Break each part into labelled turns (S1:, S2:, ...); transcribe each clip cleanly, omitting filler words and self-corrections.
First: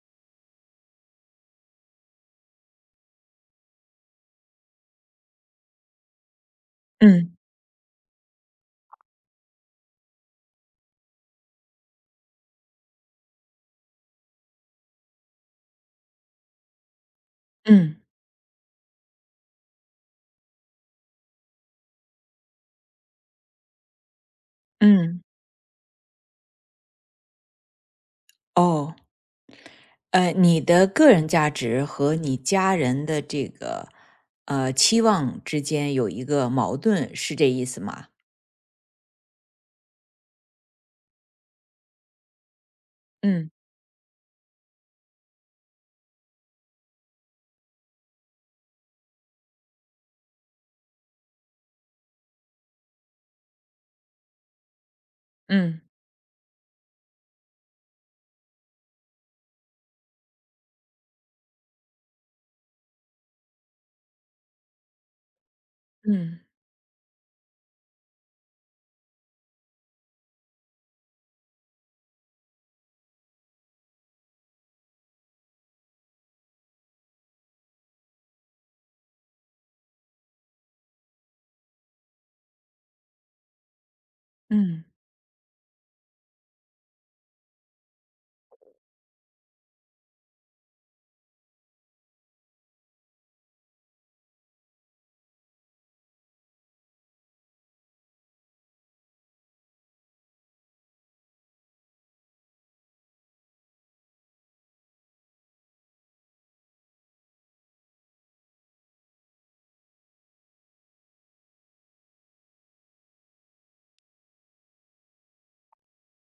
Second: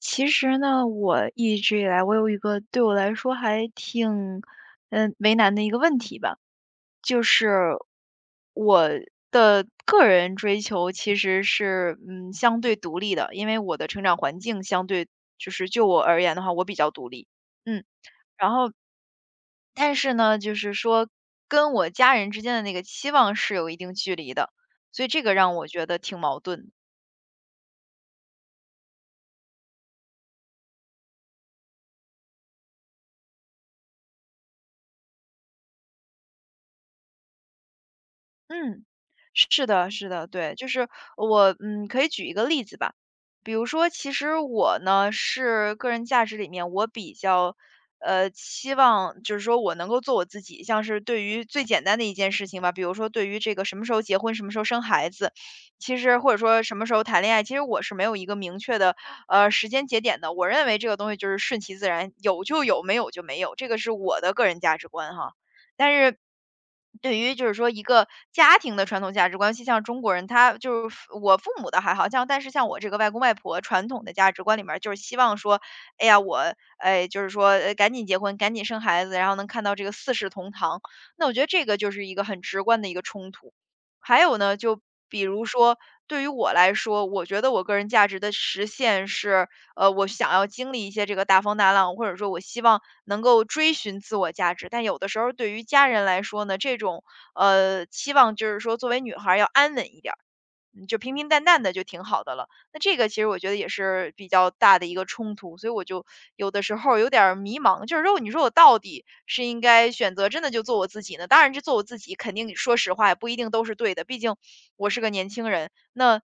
S1: 其实呢，我一直以来，我有一个对我来说还挺，为难的一个问题吧，就
S2: 嗯
S1: 是我的个人追求其实是，相对独立的，因为我的成长环境相对，就是就我而言的话，我比较独立，嗯，
S2: 嗯
S1: 然后但是呢，就是说跟我家人之间的那个期望是有一定距离的，所以
S2: 嗯，
S1: 这个让我觉得挺矛盾的。
S2: 哦，你的个人价值和你家人的这个期望之间有一个矛盾，是这意思吗？
S1: 嗯，是的，是的，对，就是我可以举一个例子吧，
S2: 嗯
S1: 比如说，其实我呢是个人价值里面，我比较，期望就是说我能够做我自己，像是对于最简单的一件事情吧，比如说对于这个什么时候结婚，什么时候生孩子，
S2: 嗯
S1: 其实或者说什么时候谈恋爱，其实我是没有一个明确的，时间节点的。我认为这个东西就是顺其自然，有就有，没有就没有，这个是我的个人价值观哈，但是。
S2: 嗯
S1: 对于就是说一个家庭的传统价值观，像中国人，他就是我父母的还好像，但是像我这个外公外婆传统的价值观里面儿就是希望说，哎呀，我，哎，就是说，赶紧结婚，赶紧生孩子，然后能看到这个四世同堂。那我觉得这个就是一个很直观的一个冲突。还有呢，就
S2: 嗯
S1: 比如说对于我来说，我觉得我个人价值的实现是，我想要经历一些这个大风大浪，或者说我希望能够追寻自我价值。但有的时候对于家人来说呢，这种期望就是说，作为女孩儿要安稳一点儿。嗯，就平平淡淡的就挺好的了。那这个其实我觉得也是比较大的一个冲突，所以我就有的时候有点儿迷茫，就是如果你说我到底是应该选择真的就做我自己呢？当然，这做我自己肯定说实话也不一定都是对的，毕竟我是个年轻人。那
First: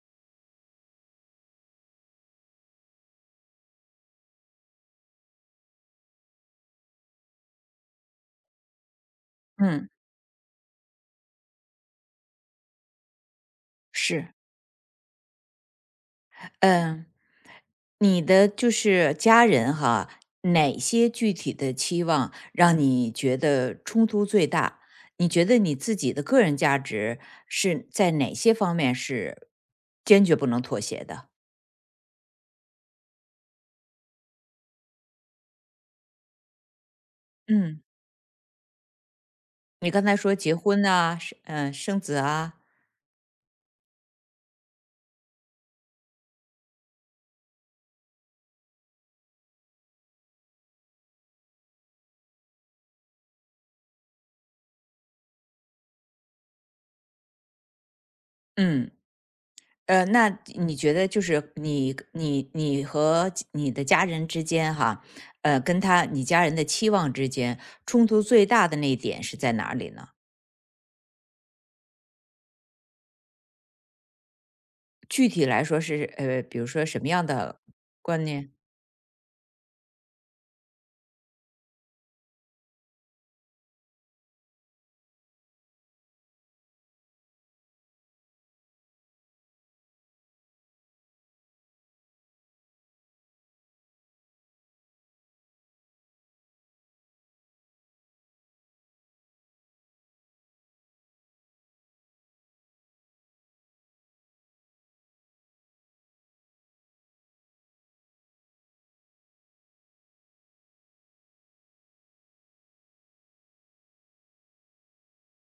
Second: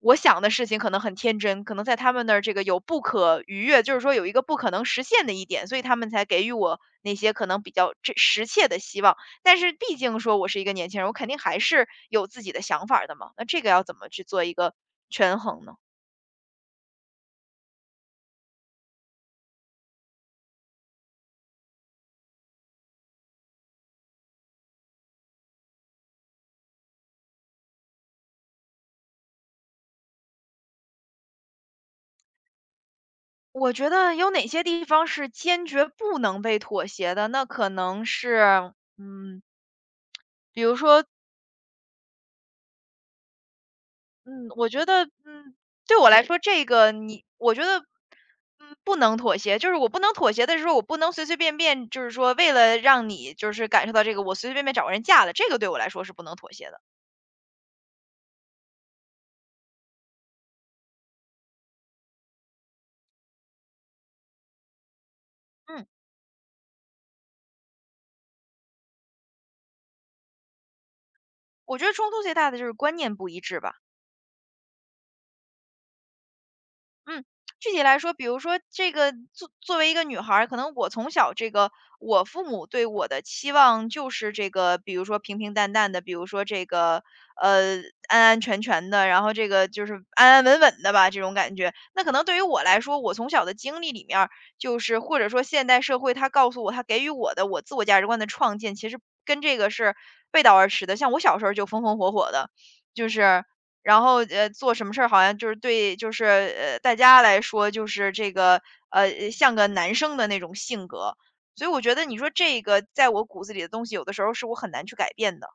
S1: 我想的事情可能很天真，可能在他们那儿这个有不可逾越，就是说有一个不可能实现的一点，所以他们才给予我那些可能比较这实切的希望。但是
S2: 嗯，
S1: 毕竟说我是一个年轻人，我肯定还是有自己的想法儿的嘛，那这个要怎么去
S2: 是，
S1: 做一个权衡呢？
S2: 嗯，你的就是家人哈，哪些具体的期望让你觉得冲突最大？你觉得你自己的个人价值是在哪些方面是坚决不能妥协的？
S1: 我觉得有哪些地方是坚决不能被妥协的？那可
S2: 嗯。
S1: 能是，嗯，
S2: 你刚才说结
S1: 比如
S2: 婚
S1: 说，
S2: 啊，生子啊，
S1: 嗯，我觉得，对我来说，这个你，我觉得，不能妥协。就是我不能妥协的是说，我不能随随便便，就是说为了让你就是感受到这个，我随随便便找个人嫁了，这个对我来说是不能妥协的。
S2: 嗯，那你觉得就是你和你的家人之间哈，
S1: 嗯，
S2: 你家人的期望之间冲突最大的那一点是在哪里呢？
S1: 我觉得冲突最大的就是观念不一致吧。
S2: 具体来说是比如说什么
S1: 嗯，
S2: 样的
S1: 具体来说，
S2: 观
S1: 比如
S2: 念？
S1: 说这个作为一个女孩儿，可能我从小这个我父母对我的期望就是这个，比如说平平淡淡的，比如说这个呃安安全全的，然后这个就是安安稳稳的吧，这种感觉。那可能对于我来说，我从小的经历里面儿，就是或者说现代社会它告诉我，它给予我的我自我价值观的创建，其实跟这个是背道而驰的。像我小时候就风风火火的，就是。然后，做什么事儿好像就是对就是，大家来说就是这个，像个男生的那种性格。所以我觉得你说这个在我骨子里的东西，有的时候是我很难去改变的。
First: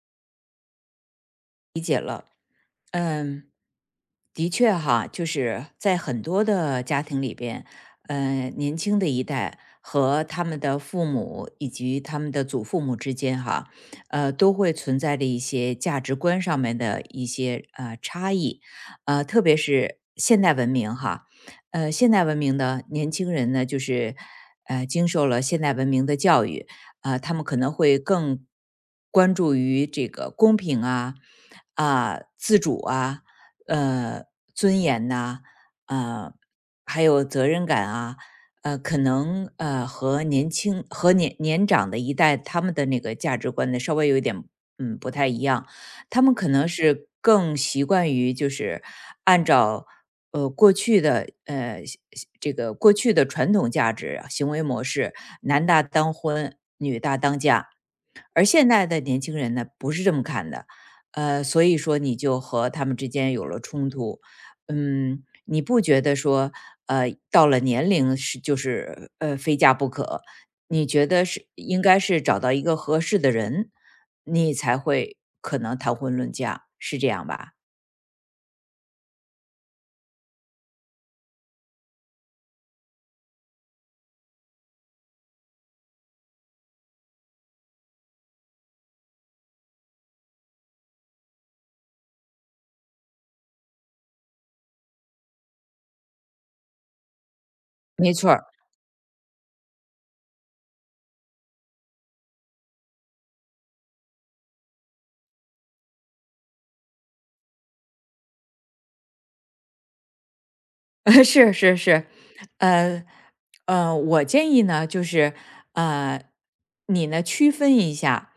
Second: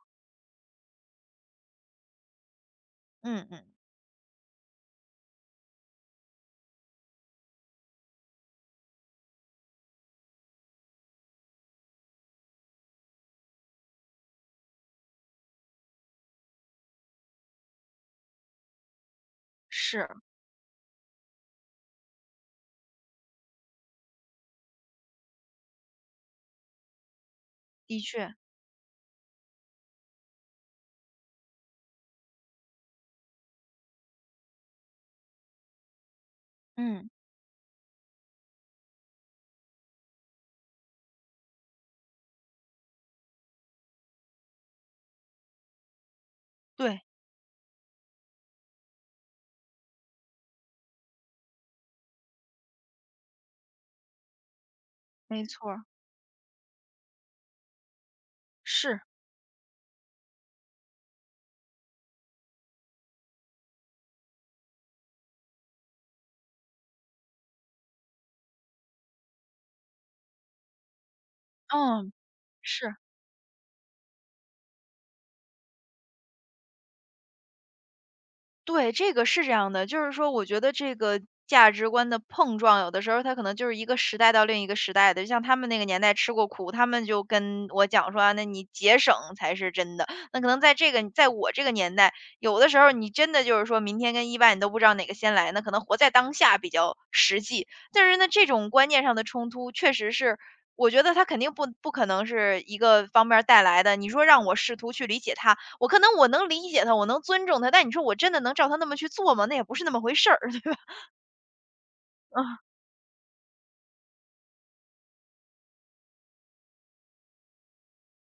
S2: 嗯，
S1: 嗯嗯，
S2: 的确哈，就是在很多的家庭里边，年轻的一代和他们的父母以及他们的祖父母之间哈，都会存在着一些价值观上面的一些差异，特别是
S1: 是，
S2: 现代文明哈，现代文明的年轻人呢，就是经受了现代文明的教育，啊、他们可能
S1: 的
S2: 会
S1: 确，
S2: 更关注于这个公平啊。啊、自主啊，呃，尊严呐、呃，还
S1: 嗯，
S2: 有责任感啊，可能和年长的一代他们的那个价值观呢稍微有一点不太一样，他们可能
S1: 对，
S2: 是更习惯于就是按照过去的呃西西这个过去的传统价值啊行为模式，
S1: 没
S2: 男
S1: 错
S2: 大
S1: 儿，
S2: 当婚，女大当嫁，而现在
S1: 是，
S2: 的年轻人呢，不是这么看的，所以说你就和他们之间有了冲突。嗯，你不觉得说，到了年龄就是非嫁不可？你觉得是应该
S1: 嗯，
S2: 是找到一个
S1: 是。
S2: 合适的人，你才会可能谈婚论嫁，是这样吧？
S1: 对，这个是这样的，就是说我觉得这个价值观的碰撞，有的时候它可能就是一个时代到另一个时代的，就像他们那个年代吃过苦，他们就跟我讲说啊那你节省才是真的。那可能在这个，在我这个年代，有的时候你真的就是说明天跟意外你都不知道哪个先来，那可能活在当下比较实际。但
S2: 没
S1: 是呢，
S2: 错儿
S1: 这种观念上的冲突，确实是。我觉得它肯定不可能是一个方面儿带来的。你说让我试图去理解它，我能理解他，我能尊重他，但你说我真的能照他那么去做吗？那也不是那么回事儿，对吧？
S2: 是是是，
S1: 啊，
S2: 呃我建议呢，就是呃，你呢区分一下，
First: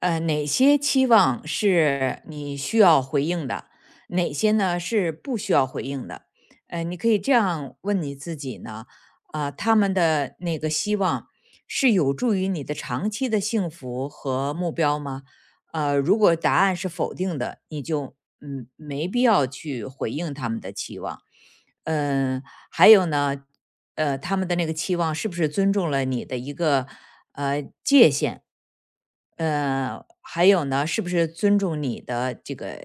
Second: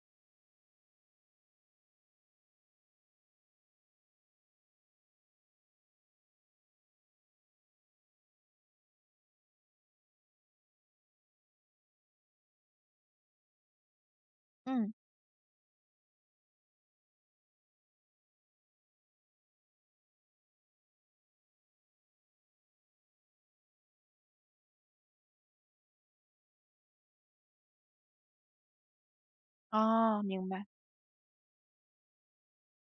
S2: 哪些期望是你需要回应的，哪些呢是不需要回应的。你可以这样问你自己呢，啊、他们的那个希望是有助于你的长期的幸福和目
S1: 嗯，
S2: 标吗？如果答案是否定的，你就没必要去回应他们的期望。嗯，还有呢，他们的那个期望是不是尊重了你的一个呃
S1: 哦，
S2: 还
S1: 明白，
S2: 有呢，是不是尊重你的这个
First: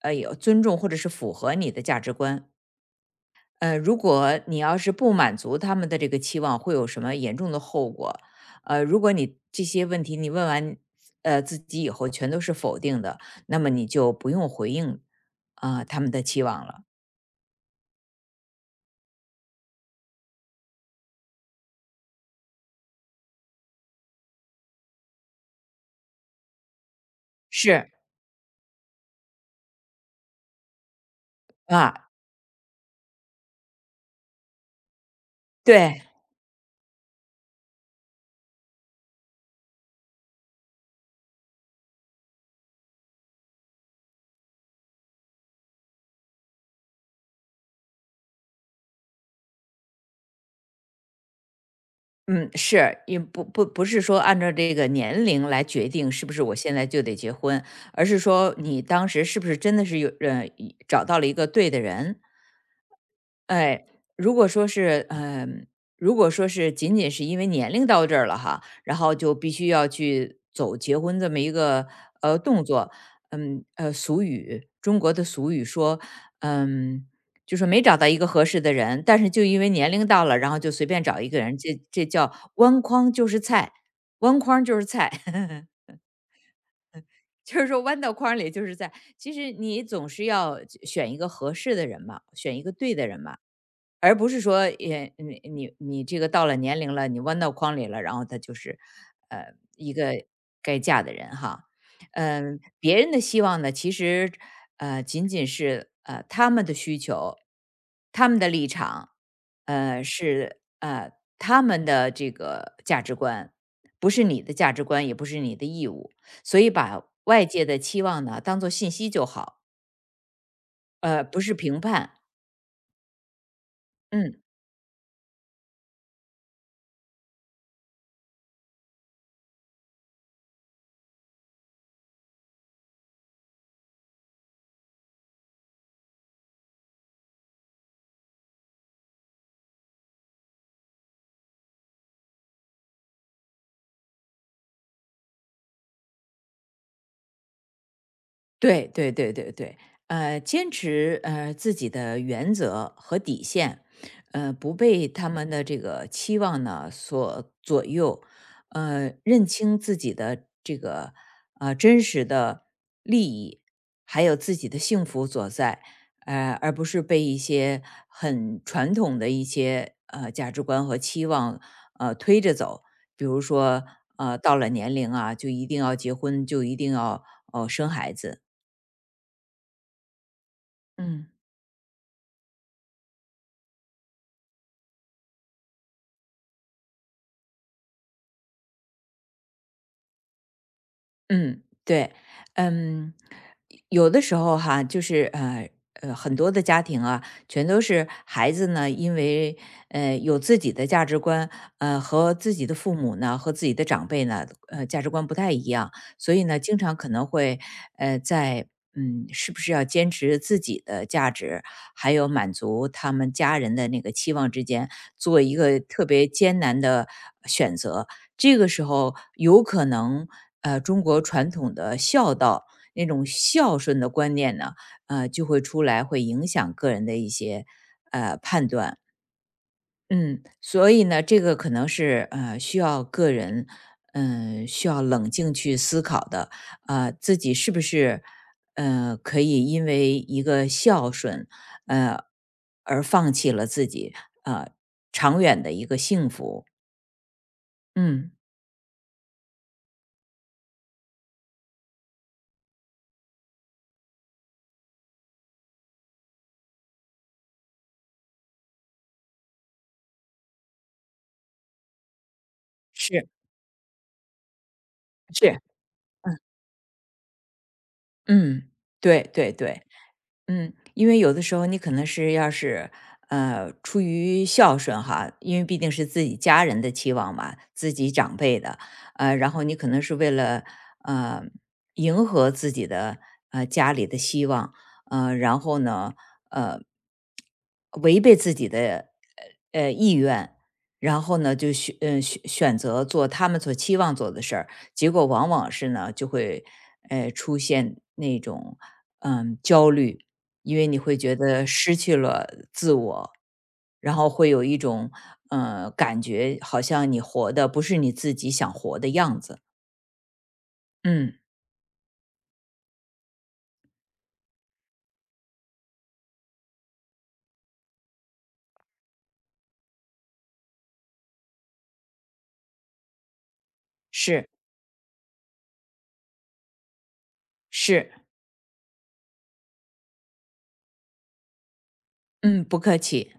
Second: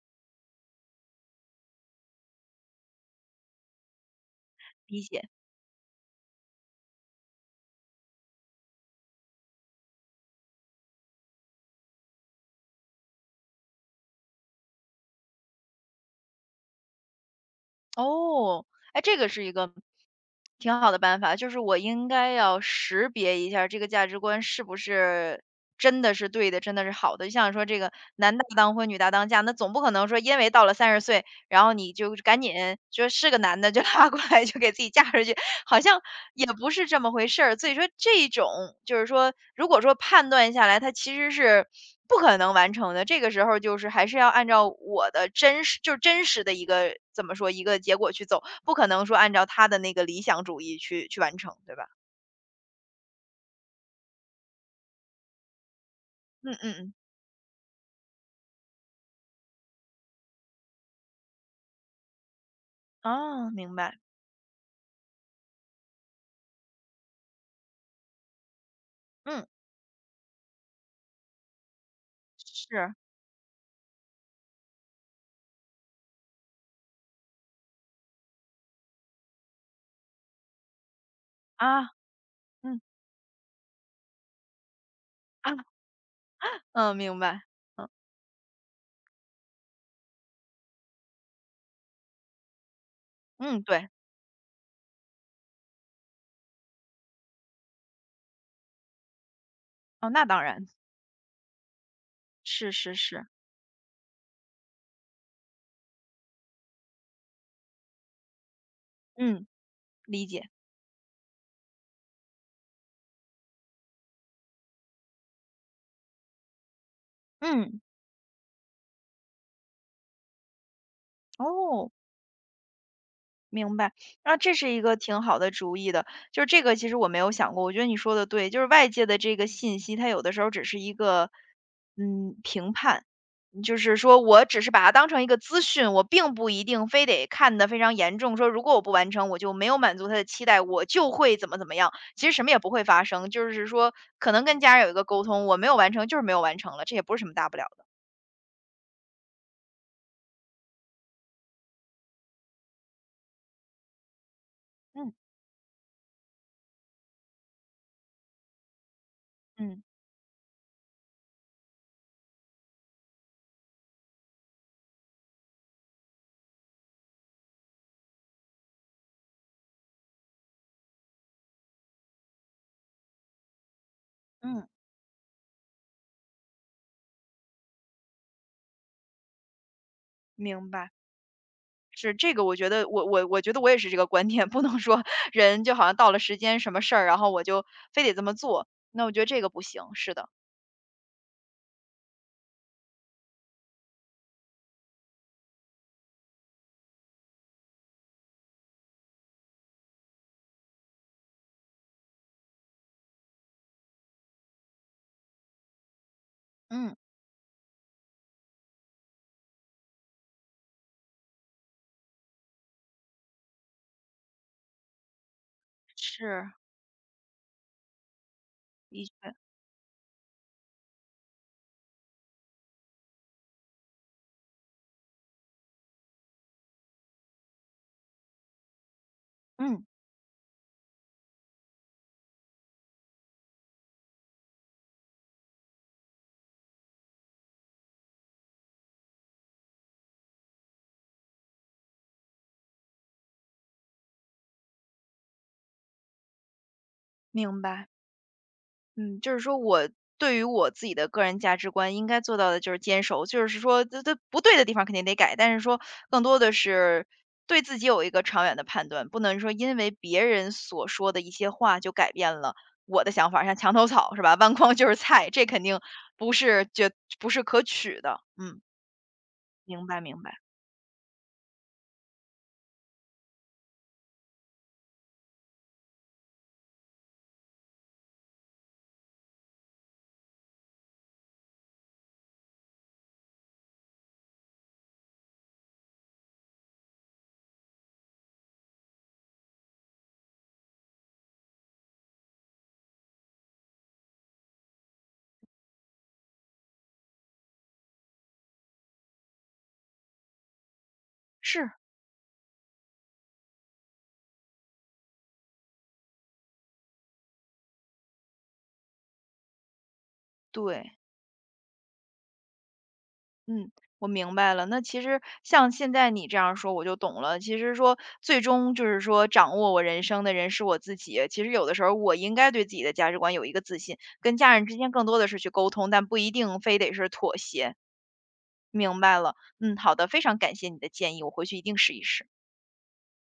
S2: 有尊重或者是符合你的价值观？如果你要是
S1: 理
S2: 不
S1: 解。
S2: 满足他们的这个期望，会有什么严重的后果？如果你这些问题你问完自己以后全都是否定的，那么你就不用回应啊、他们的期望了。
S1: 哦，哎，这个是一个挺好的办法，就是我应该要识别一下这个价值观是不是真的是对的，真的是好的。就像说这
S2: 是
S1: 个男大当婚，女大当嫁，那总不可能说因为到了30岁，然后你
S2: 啊，
S1: 就赶紧就是个男的就拉过来就给自己嫁出去，好像
S2: 对，
S1: 也不是这么回事儿。所以说这种就是说，如果说判断下来，它其实是不可能完成的。这个时候就是还是要按照我的真实，就是真实的一个怎么说一个结果去走，不可能说按照他的那个理想主义去完成，对吧？
S2: 嗯，是，也不是说按照这个年龄来决定是不是
S1: 嗯
S2: 我
S1: 嗯
S2: 现在
S1: 嗯，
S2: 就得结婚，而是说你当时是不是真的是找到了一个对的人。
S1: 哦，明
S2: 哎，
S1: 白，
S2: 如果说是，嗯，如果说是仅仅是因为年龄到这儿了哈，然后就
S1: 嗯，
S2: 必须要去走结婚这么一个动作，
S1: 是
S2: 中国的俗语说，嗯，就说没找到一个合适的人，但是就因为年龄到了，然后就随便找一个人，这
S1: 啊，
S2: 这叫
S1: 嗯
S2: 弯筐就是菜，弯筐就是菜。
S1: 啊，嗯，明白，
S2: 就是说
S1: 嗯
S2: 弯到筐里就是菜。其实你总是要选一个合适的人嘛，选一个对的人嘛。
S1: 嗯，对，
S2: 而不是说也你你你这个到了年龄了，你弯到筐里了，然后他就是，一
S1: 哦，
S2: 个
S1: 那当然
S2: 该嫁的人哈。嗯，
S1: 是是
S2: 别人的
S1: 是，
S2: 希望呢，其实仅仅是他们的需求，他们的立场，
S1: 嗯，理解，
S2: 是他们的这个价值观，不是你的价值观，也不是你的义务，所以把外界的
S1: 嗯，
S2: 期望呢当做信息就好，不是评
S1: 哦。
S2: 判，
S1: 明白，
S2: 嗯。
S1: 那这是一个挺好的主意的，就是这个其实我没有想过，我觉得你说的对，就是外界的这个信息，它有的时候只是一个，评判，就是说我只是把它当成一个资讯，我并不一定非得看得非常严重，说如果我不完成，我就没有满足他的期待，我就会怎么怎么样，其实什么也不会发生，就是说可能跟家人有一个沟通，我没有完成就是没有完成了，这也不是什么大不了的，
S2: 对对对对对，坚持自己的原则和底线，不被
S1: 嗯
S2: 他们的这个期望呢所左右，认清
S1: 嗯
S2: 自己的这个真实的利益，还有自己的幸福所在，而不是被一些很传统的一些价值观和期望推着走，比如说到
S1: 嗯，
S2: 了年龄啊，就一定要结婚，就一定要生孩子，
S1: 明白。
S2: 嗯
S1: 是，这个我觉得我也是这个观点，不能说人就好像到了时间什么事儿，然后我就非得这么做，那我觉得这个不行，是的，
S2: 嗯，对，嗯，有的时候哈，就是很多的家庭啊，全都是孩子呢，因为有自己的价值观，和自己的父母呢，和自己的长辈呢，价值观不太一样，所以呢，经
S1: 嗯，
S2: 常可能会在是不是要坚持自己的价值，还有满足他们家人的那个期望之间，做一个特别
S1: 是，
S2: 艰难的选择，这个时
S1: 的
S2: 候
S1: 确，
S2: 有可能，中国传统的孝道那种孝顺的观念呢，就会出来，会影响个人的一些判断。
S1: 嗯，
S2: 嗯，所以呢，这个可能是需要个人，需要冷静去思考的，自己是不是可以因为一个孝顺，呃，而放弃了自己呃长远的一个幸福。
S1: 明白。
S2: 嗯，
S1: 嗯，就是说我对于我自己的个人价值观应该做到的就是坚守，就是说这不对的地方肯定得改，但是说更多的是对自己有一个长远的判断，不能说因为别人所说的一些话就改变了我的
S2: 是
S1: 想法，像墙头草是吧？弯筐就是菜，这
S2: 是，
S1: 肯定不是绝不是可取的。嗯，
S2: 嗯，对对对，
S1: 明白明白，
S2: 嗯，因为有的时候你可能要是，出于孝顺哈，因为毕竟是自己家人的期望嘛，自己长辈的，然后你可能是为了呃迎合自己的家里的希望，然后呢，呃，违背自己的意愿，然后呢就选择做他们所期望做的事儿，结果往往是呢就会出现那种焦虑，因为你会觉得
S1: 是
S2: 失去了自我，然后会有一种感觉，好像你活的不是你自己想活的样子。
S1: 对。
S2: 嗯，
S1: 嗯，我明白了。那其实像现在你这样说，我就懂了。其实说最终就是说，掌握我人生的人是我自己。其实有的时候，我应该对自己的价值观有一个自信，跟
S2: 是
S1: 家人之间更多的是去沟通，但不一定非得是妥协。
S2: 是，
S1: 明白了，嗯，好的，非常感谢你的建议，我回去一定试一试。
S2: 嗯，不客气。